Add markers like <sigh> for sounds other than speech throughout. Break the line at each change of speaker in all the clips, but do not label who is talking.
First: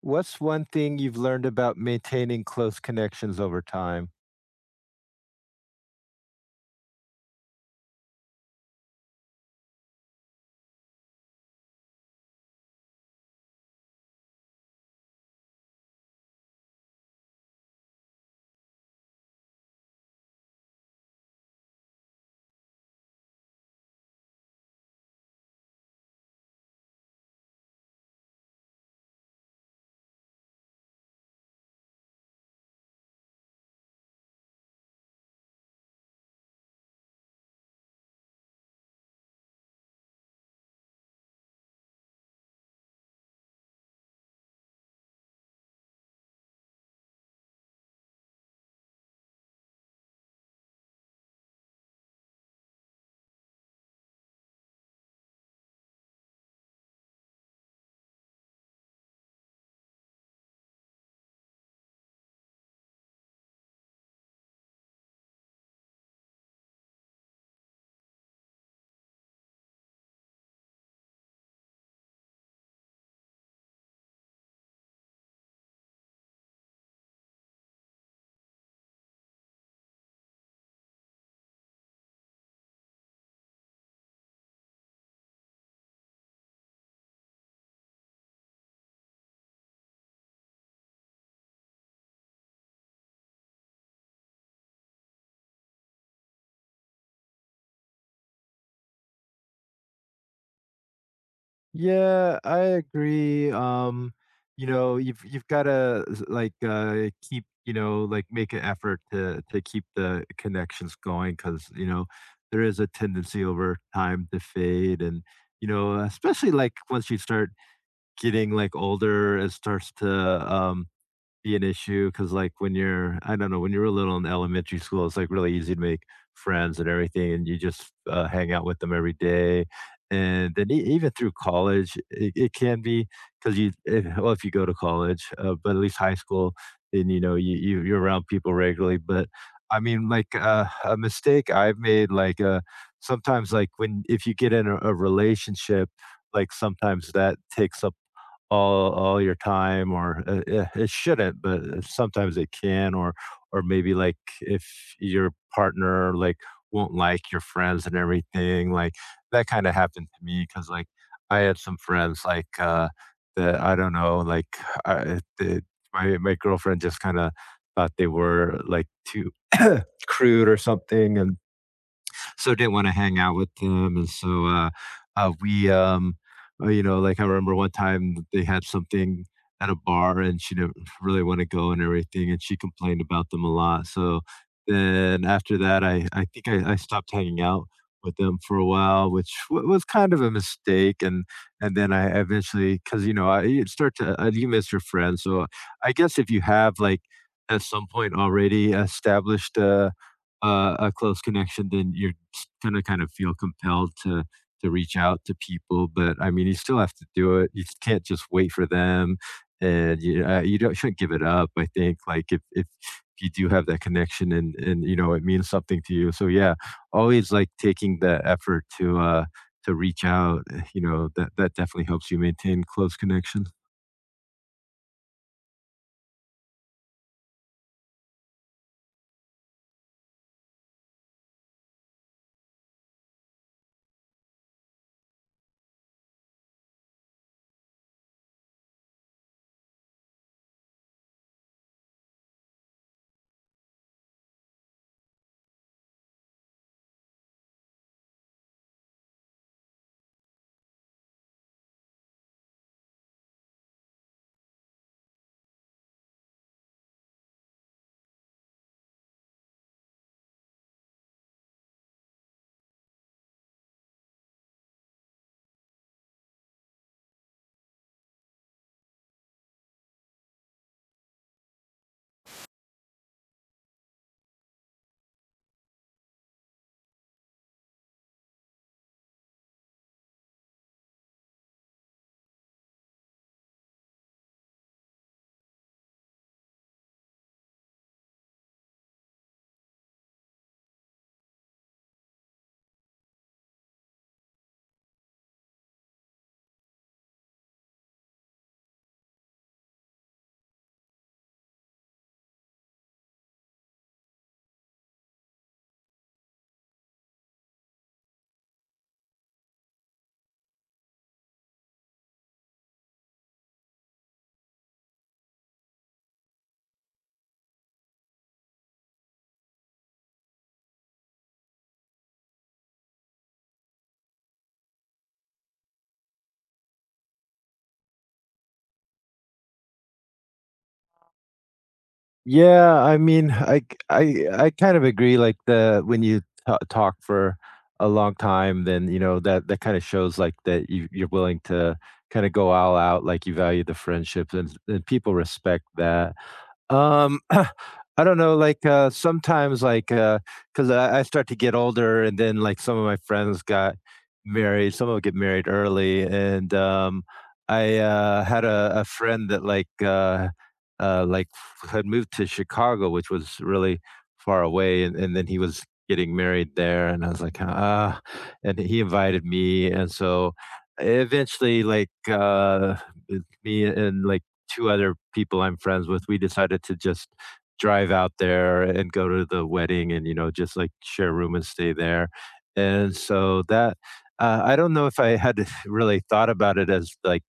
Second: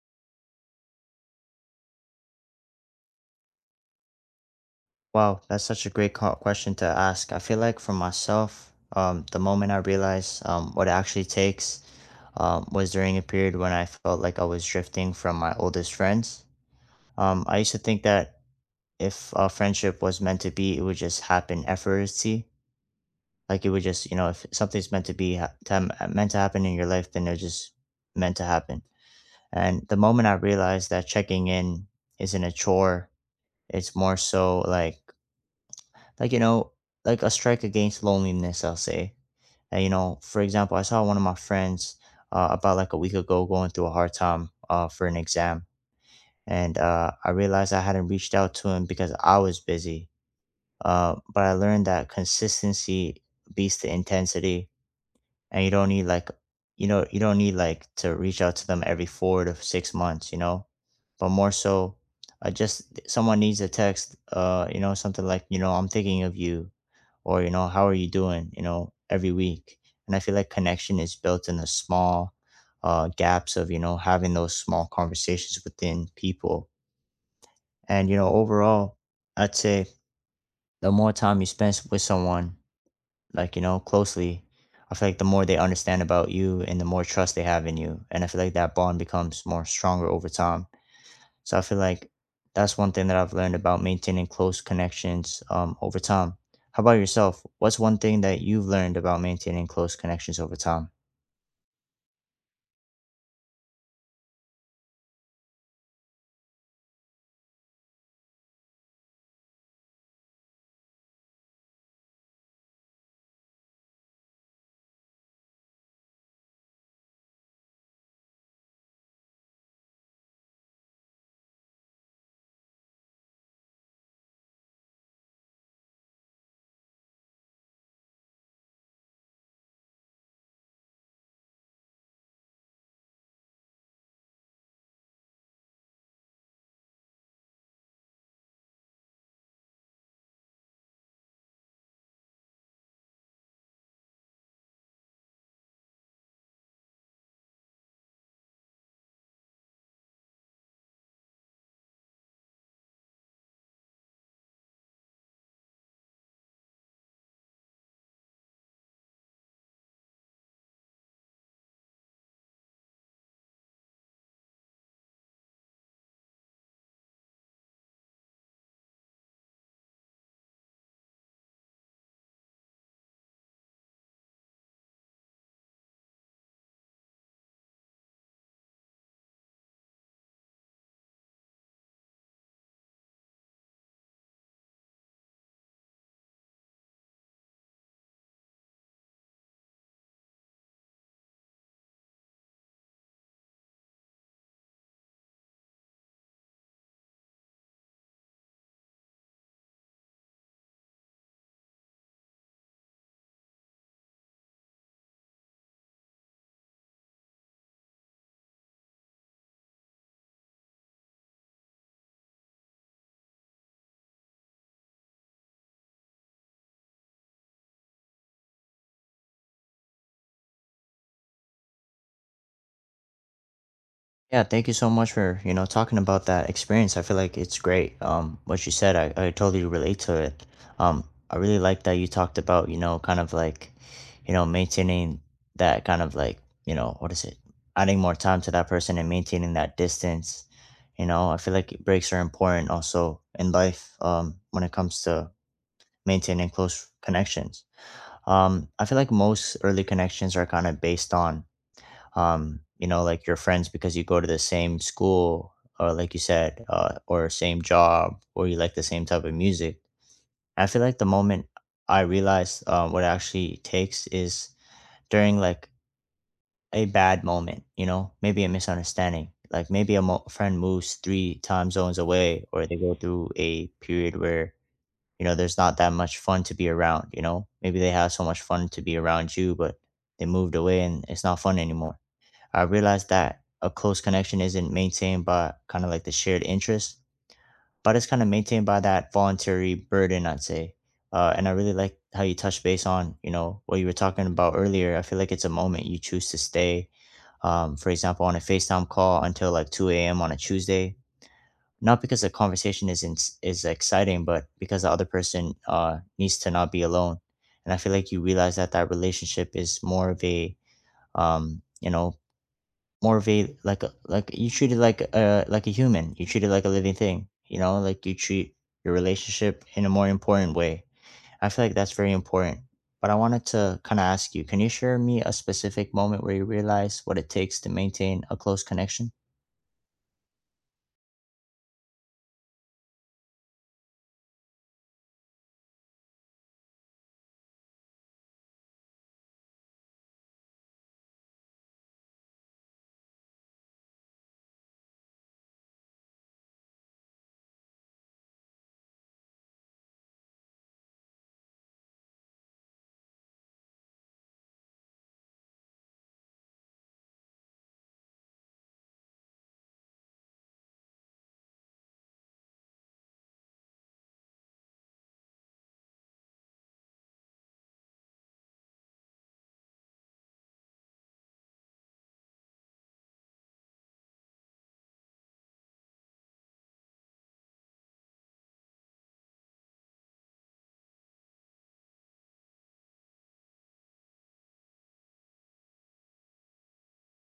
What's one thing you've learned about maintaining close connections over time?
Wow, that's such a great question to ask. I feel like for myself, the moment I realized what it actually takes was during a period when I felt like I was drifting from my oldest friends. I used to think that if a friendship was meant to be, it would just happen effortlessly. Like it would just, if something's meant to be meant to happen in your life, then it's just meant to happen. And the moment I realized that checking in isn't a chore, it's more so like, like a strike against loneliness, I'll say. And for example, I saw one of my friends about like a week ago, going through a hard time for an exam. And I realized I hadn't reached out to him because I was busy. But I learned that consistency beats the intensity. And you don't need like to reach out to them every 4 to 6 months. But more so, just someone needs a text, something like, I'm thinking of you, or how are you doing, every week. And I feel like connection is built in the small gaps of having those small conversations within people. And overall, I'd say the more time you spend with someone, like, closely, I feel like the more they understand about you and the more trust they have in you. And I feel like that bond becomes more stronger over time. So I feel like that's one thing that I've learned about maintaining close connections over time. How about yourself? What's one thing that you've learned about maintaining close connections over time?
Yeah, I agree. You know, you've got to like keep, you know, like make an effort to keep the connections going, because you know there is a tendency over time to fade. And you know, especially like once you start getting like older, it starts to um, be an issue, because like when you're, I don't know, when you're little in elementary school it's like really easy to make friends and everything, and you just hang out with them every day. And then even through college it, it can be, because you if, well if you go to college, but at least high school, then you know you, you're around people regularly. But I mean like a mistake I've made, like sometimes like when if you get in a relationship, like sometimes that takes up all your time. Or it shouldn't, but sometimes it can. Or maybe like if your partner like won't like your friends and everything, like that kind of happened to me, because like I had some friends like that I don't know, like I, the, my, girlfriend just kind of thought they were like too <clears throat> crude or something, and so didn't want to hang out with them. And so we, you know, like I remember one time they had something at a bar, and she didn't really want to go and everything, and she complained about them a lot. So then after that, I think I stopped hanging out with them for a while, which was kind of a mistake. And then I eventually, because you know, I you start to you miss your friends. So I guess if you have like at some point already established a close connection, then you're gonna kind of feel compelled to reach out to people. But I mean, you still have to do it. You can't just wait for them, and you, you don't shouldn't give it up, I think, like, if you do have that connection, and you know, it means something to you. So yeah, always like taking the effort to reach out, you know, that definitely helps you maintain close connection.
Yeah, thank you so much for, talking about that experience. I feel like it's great. What you said, I totally relate to it. Um, I really like that you talked about, kind of like, maintaining that kind of like, what is it? Adding more time to that person and maintaining that distance. I feel like breaks are important also in life, when it comes to maintaining close connections. I feel like most early connections are kind of based on like your friends because you go to the same school, or like you said, or same job, or you like the same type of music. I feel like the moment I realized what it actually takes is during like a bad moment, maybe a misunderstanding. Like maybe a friend moves 3 time zones away, or they go through a period where, there's not that much fun to be around, you know? Maybe they have so much fun to be around you, but they moved away and it's not fun anymore. I realized that a close connection isn't maintained by kind of like the shared interest, but it's kind of maintained by that voluntary burden, I'd say. And I really like how you touched base on, what you were talking about earlier. I feel like it's a moment you choose to stay, for example, on a FaceTime call until like 2 a.m. on a Tuesday. Not because the conversation isn't is exciting, but because the other person needs to not be alone. And I feel like you realize that that relationship is more of a um, you know more of a like a, like you treat it like a human. You treat it like a living thing. Like you treat your relationship in a more important way. I feel like that's very important. But I wanted to kind of ask you, can you share me a specific moment where you realize what it takes to maintain a close connection?
Yeah, I mean, I kind of agree. Like the when you ta talk for a long time, then you know that kind of shows like that you you're willing to kind of go all out, like you value the friendships, and people respect that. Um, <laughs> <clears throat> I don't know, like, sometimes, like, 'cause I start to get older, and then like some of my friends got married, some of 'em get married early. And I, had a friend that, like, had moved to Chicago, which was really far away. And then he was getting married there, and I was like, "Ah," and he invited me. And so eventually, like, it me and like two other people I'm friends with, we decided to just drive out there and go to the wedding and, you know, just like share a room and stay there. And so that, I don't know if I had <laughs> really thought about it as like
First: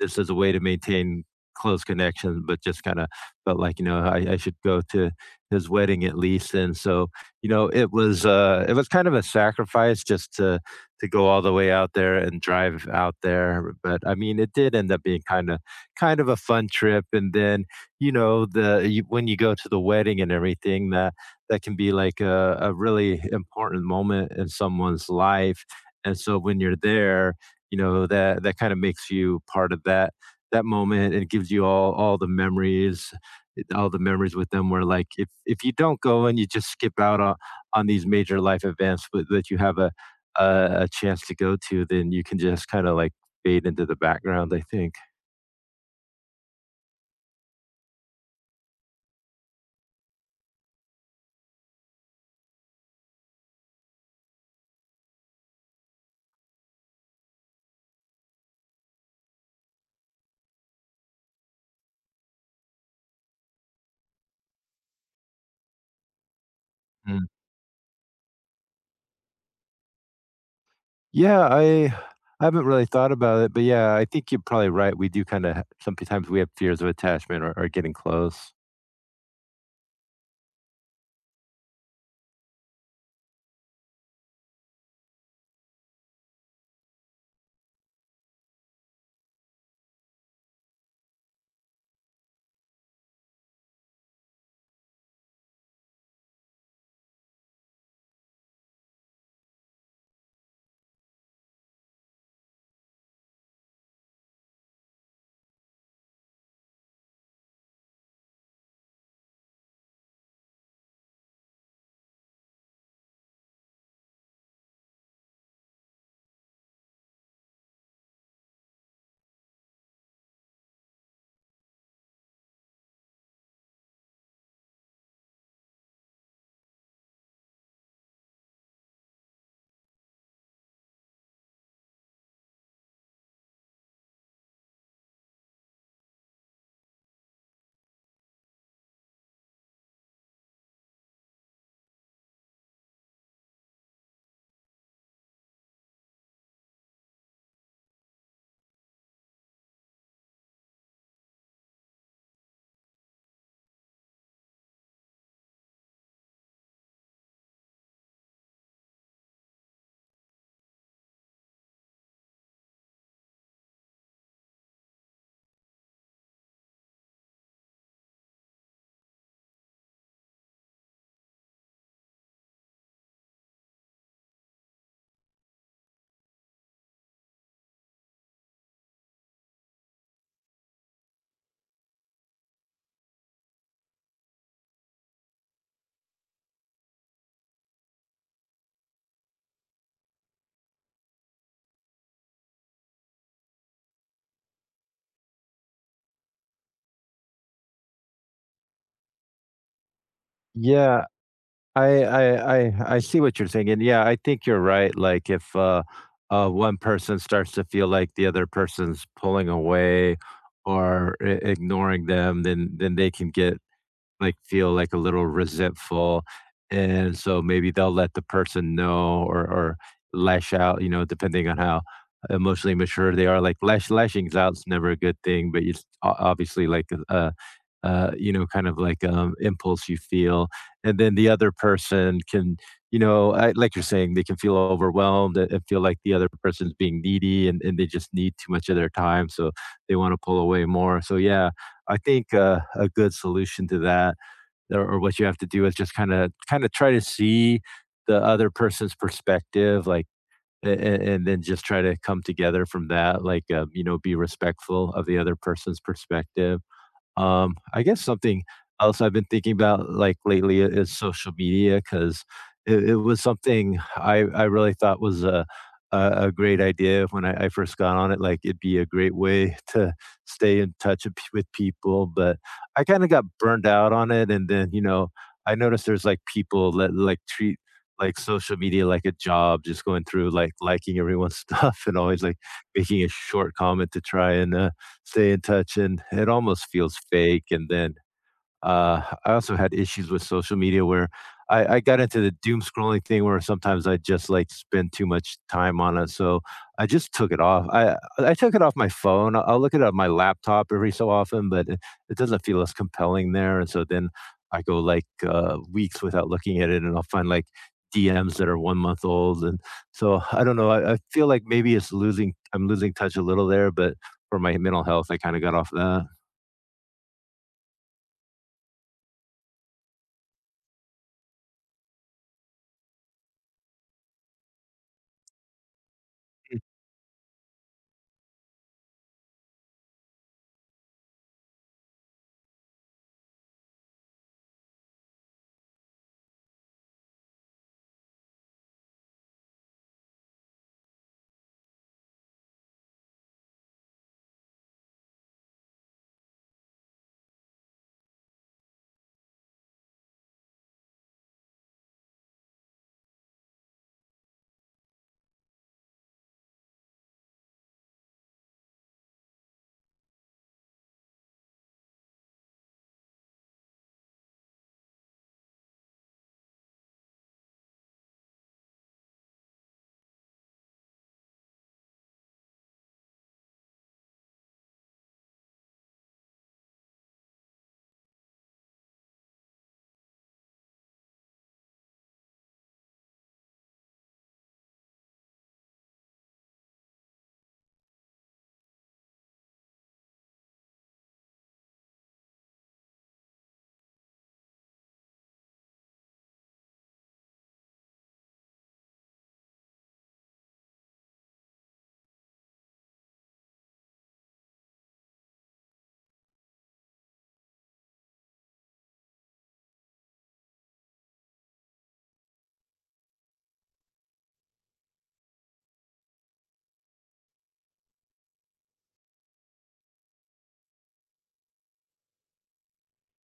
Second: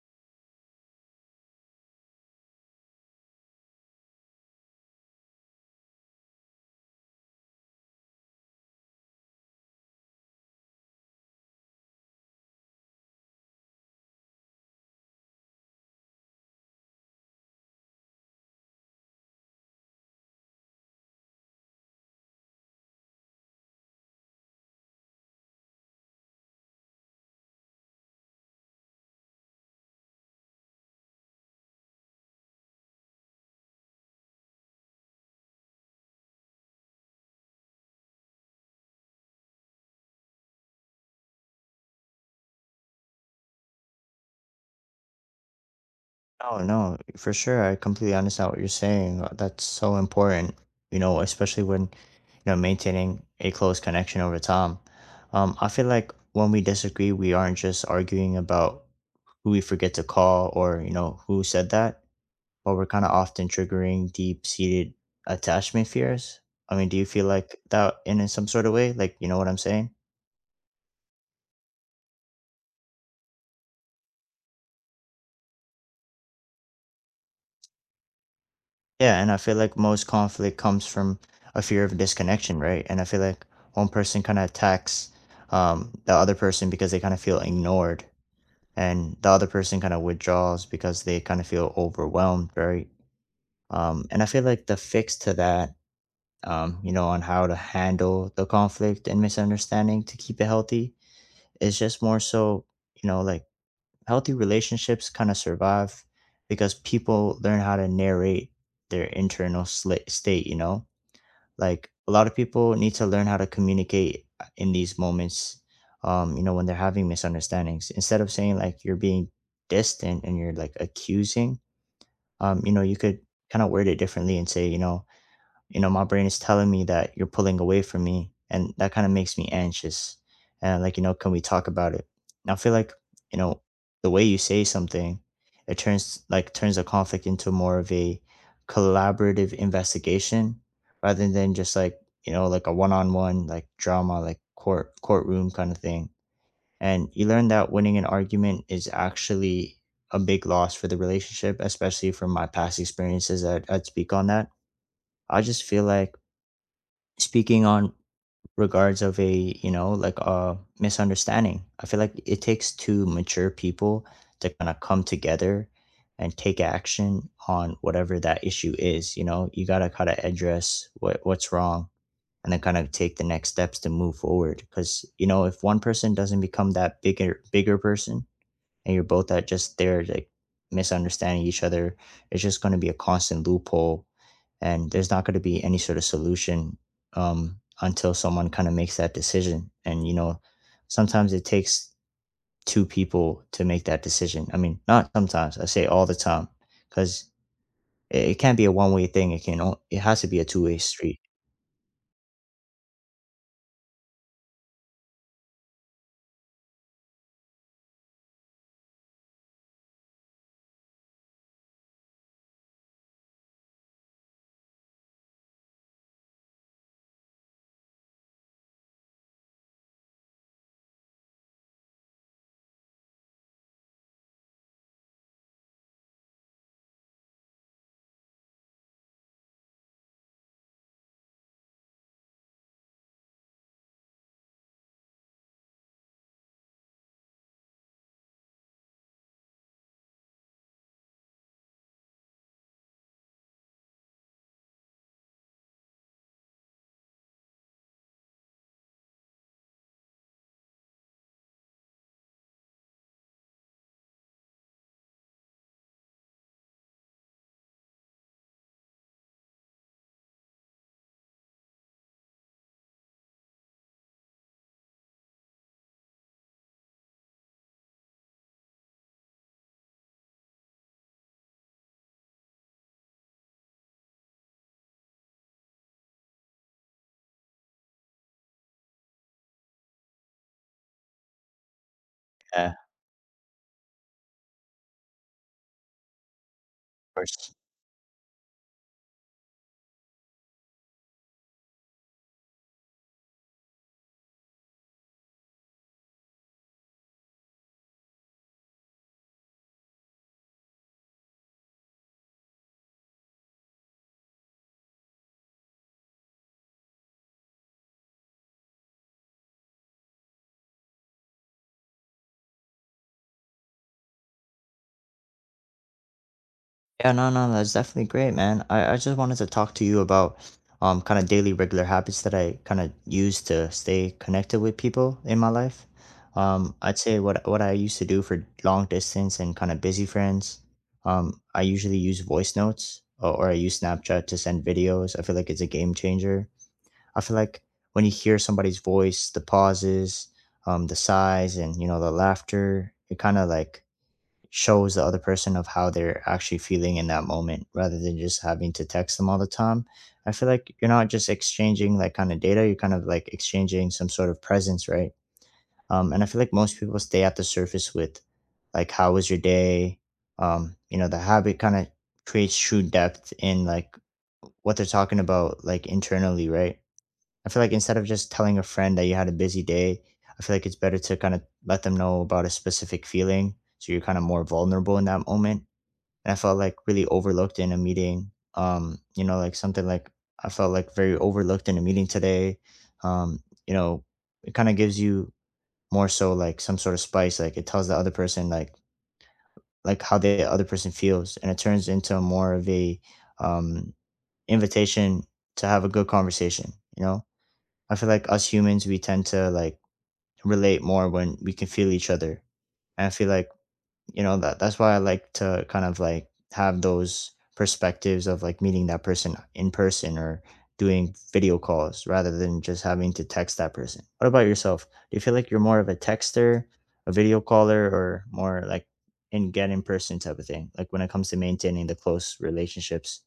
this is a way to maintain close connections, but just kind of felt like, you know, I should go to his wedding at least. And so, you know, it was kind of a sacrifice just to go all the way out there and drive out there. But I mean, it did end up being kind of a fun trip. And then you know the you, when you go to the wedding and everything, that can be like a really important moment in someone's life. And so when you're there, you know that kind of makes you part of that moment, and gives you all the memories with them. Where like if you don't go and you just skip out on these major life events but that you have a a chance to go to, then you can just kind of like fade into the background, I think.
Oh, no, for sure. I completely understand what you're saying. That's so important, especially when, maintaining a close connection over time. I feel like when we disagree, we aren't just arguing about who we forget to call, or, who said that, but we're kind of often triggering deep-seated attachment fears. I mean, do you feel
Hmm.
like that in some sort of way? Like, you know what I'm saying?
Yeah, I haven't really thought about it, but yeah, I think you're probably right. We do kind of sometimes we have fears of attachment, or getting close.
Yeah, and I feel like most conflict comes from a fear of disconnection, right? And I feel like one person kind of attacks the other person because they kind of feel ignored, and the other person kind of withdraws because they kind of feel overwhelmed, right? And I feel like the fix to that, on how to handle the conflict and misunderstanding to keep it healthy is just more so, like healthy relationships kind of survive because people learn how to narrate their internal state, you know? Like a lot of people need to learn how to communicate in these moments, when they're having misunderstandings. Instead of saying like you're being distant and you're like accusing, you could kind of word it differently and say, my brain is telling me that you're pulling away from me, and that kind of makes me anxious. And like, can we talk about it? And I feel like, you know, the way you say something, it turns the conflict into more of a collaborative investigation rather than just like, like a one-on-one like drama, like courtroom kind of thing. And you learn that winning an argument is actually a big loss for the relationship, especially from my past experiences. I'd speak on that. I just feel like speaking on regards of a, like a misunderstanding, I feel like it takes two mature people to kind of come together and take action on whatever that issue is. You got to kind of address what's wrong and then kind of take the next steps to move forward, because if one person doesn't become that bigger person and you're both at just there like misunderstanding each other, it's just going to be a constant loophole and there's not going to be any sort of solution. Until someone kind of makes that decision. And sometimes it takes two people to make that decision. I mean, not sometimes, I say all the time, because it can't be a one-way thing. It has to be a two-way
Yeah,
street.
I see what you're saying, and yeah, I think you're right. Like if one person starts to feel like the other person's pulling away or ignoring them, then they can get like feel like a little resentful. And so maybe they'll let the person know, or lash out, you know, depending on how emotionally mature they are. Like lashings out's never a good thing, but it's obviously like a, you know, kind of like impulse you feel. And then the other person can, you know, like you're saying, they can feel overwhelmed, and feel like the other person's being needy, and and they just need too much of their time. So they want to pull away more. So yeah, I think a good solution to that, or what you have to do, is just kind of try to see the other person's perspective, like, and and, then just try to come together from that, like you know, be respectful of the other person's perspective. Um, I guess something else I've been thinking about like lately is social media, because it was something I really thought was a, a great idea when I first got on it. Like it'd be a great way <laughs> to stay in touch with with people. But I kind of got burned out on it. And then, you know, I noticed there's like people that like treat like social media like a job, just going through like liking everyone's <laughs> stuff, and always like
Yeah, of
making a short comment to try and stay in touch, and it almost feels fake.
course.
And then I also had issues with social media where I got into the doom scrolling thing, where sometimes I just like spend too much time on it. So I just took it off. I took it off my phone. I'll look at it on my laptop every so often, but it doesn't feel as compelling there. And so then I go like weeks without looking at it, and I'll find like DMs that are 1-month old. And so I don't know. I feel like maybe it's losing. I'm losing touch a little there, but for my mental health, I kind of got off that.
Yeah, no, no, that's definitely great, man. I just wanted to talk to you about kind of daily regular habits that I kind of use to stay connected with people in my life. I'd say what I used to do for long distance and kind of busy friends. I usually use voice notes, or I use Snapchat to send videos. I feel like it's a game changer. I feel like when you hear somebody's voice, the pauses, the sighs, and the laughter, it kind of like shows the other person of how they're actually feeling in that moment rather than just having to text them all the time. I feel like you're not just exchanging like kind of data, you're kind of like exchanging some sort of presence, right? And I feel like most people stay at the surface with like, how was your day? The habit kind of creates true depth in like what they're talking about, like internally, right? I feel like instead of just telling a friend that you had a busy day, I feel like it's better to kind of let them know about a specific feeling. So you're kind of more vulnerable in that moment. And I felt like really overlooked in a meeting. Like something like, I felt like very overlooked in a meeting today. Um, you know, it kind of gives you more so like some sort of spice. Like it tells the other person like how the other person feels, and it turns into more of a um invitation to have a good conversation. I feel like us humans, we tend to like relate more when we can feel each other. And I feel like, that that's why I like to kind of like have those perspectives of like meeting that person in person or doing video calls rather than just having to text that person. What about yourself? Do you feel like you're more of a texter, a video caller, or more like in person type of thing? Like when it comes to maintaining the close relationships.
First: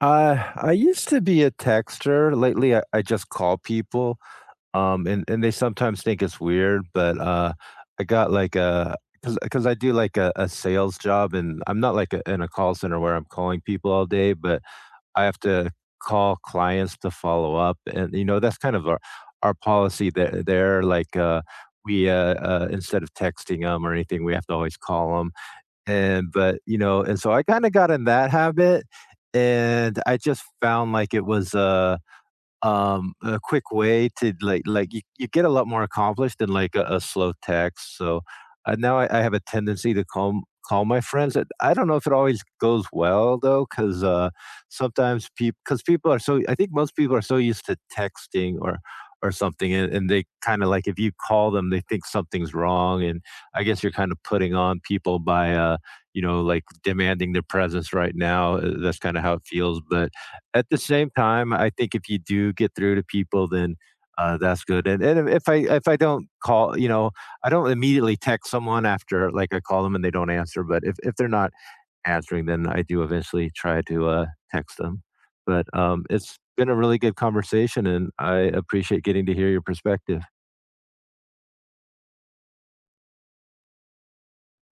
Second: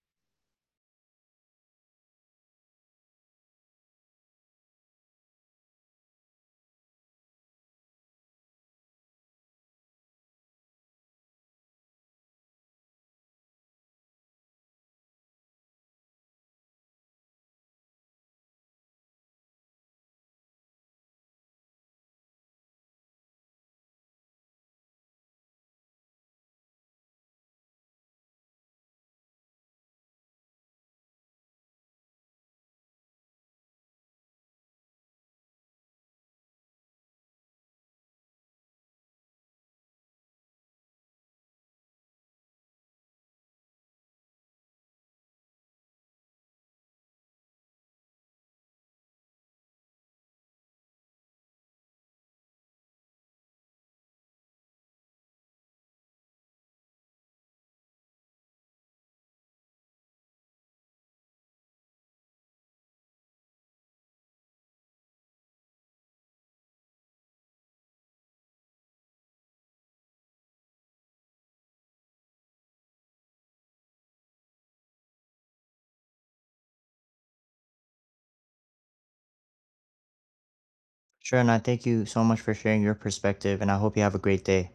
I used to be a texter. Lately, I just call people, and they sometimes think it's weird, but I got like a because I do like a sales job, and I'm not like a, in a call center where I'm calling people all day, but I have to call clients to follow up. And you know that's kind of our policy there. There, like we instead of texting them or anything, we have to always call them. And but, you know, and so I kinda got in that habit, and I just found like it was, a quick way to like you get a lot more accomplished than like a slow text. So now I have a tendency to call my friends. I don't know if it always goes well though, because sometimes people, because people are so, I think most people are so used to texting or something, and they kind of like if you call them they think something's wrong. And I guess you're kind of putting on people by you know, like demanding their presence right now. That's kind of how it feels. But at the same time, I think if you do get through to people, then that's good. And if I don't call, you know, I don't immediately text someone after like I call them and they don't answer. But if they're not answering, then I do eventually try to text them. But it's been a really good conversation, and I appreciate getting to hear your perspective.
Sure, and I thank you so much for sharing your perspective, and I hope you have a great day.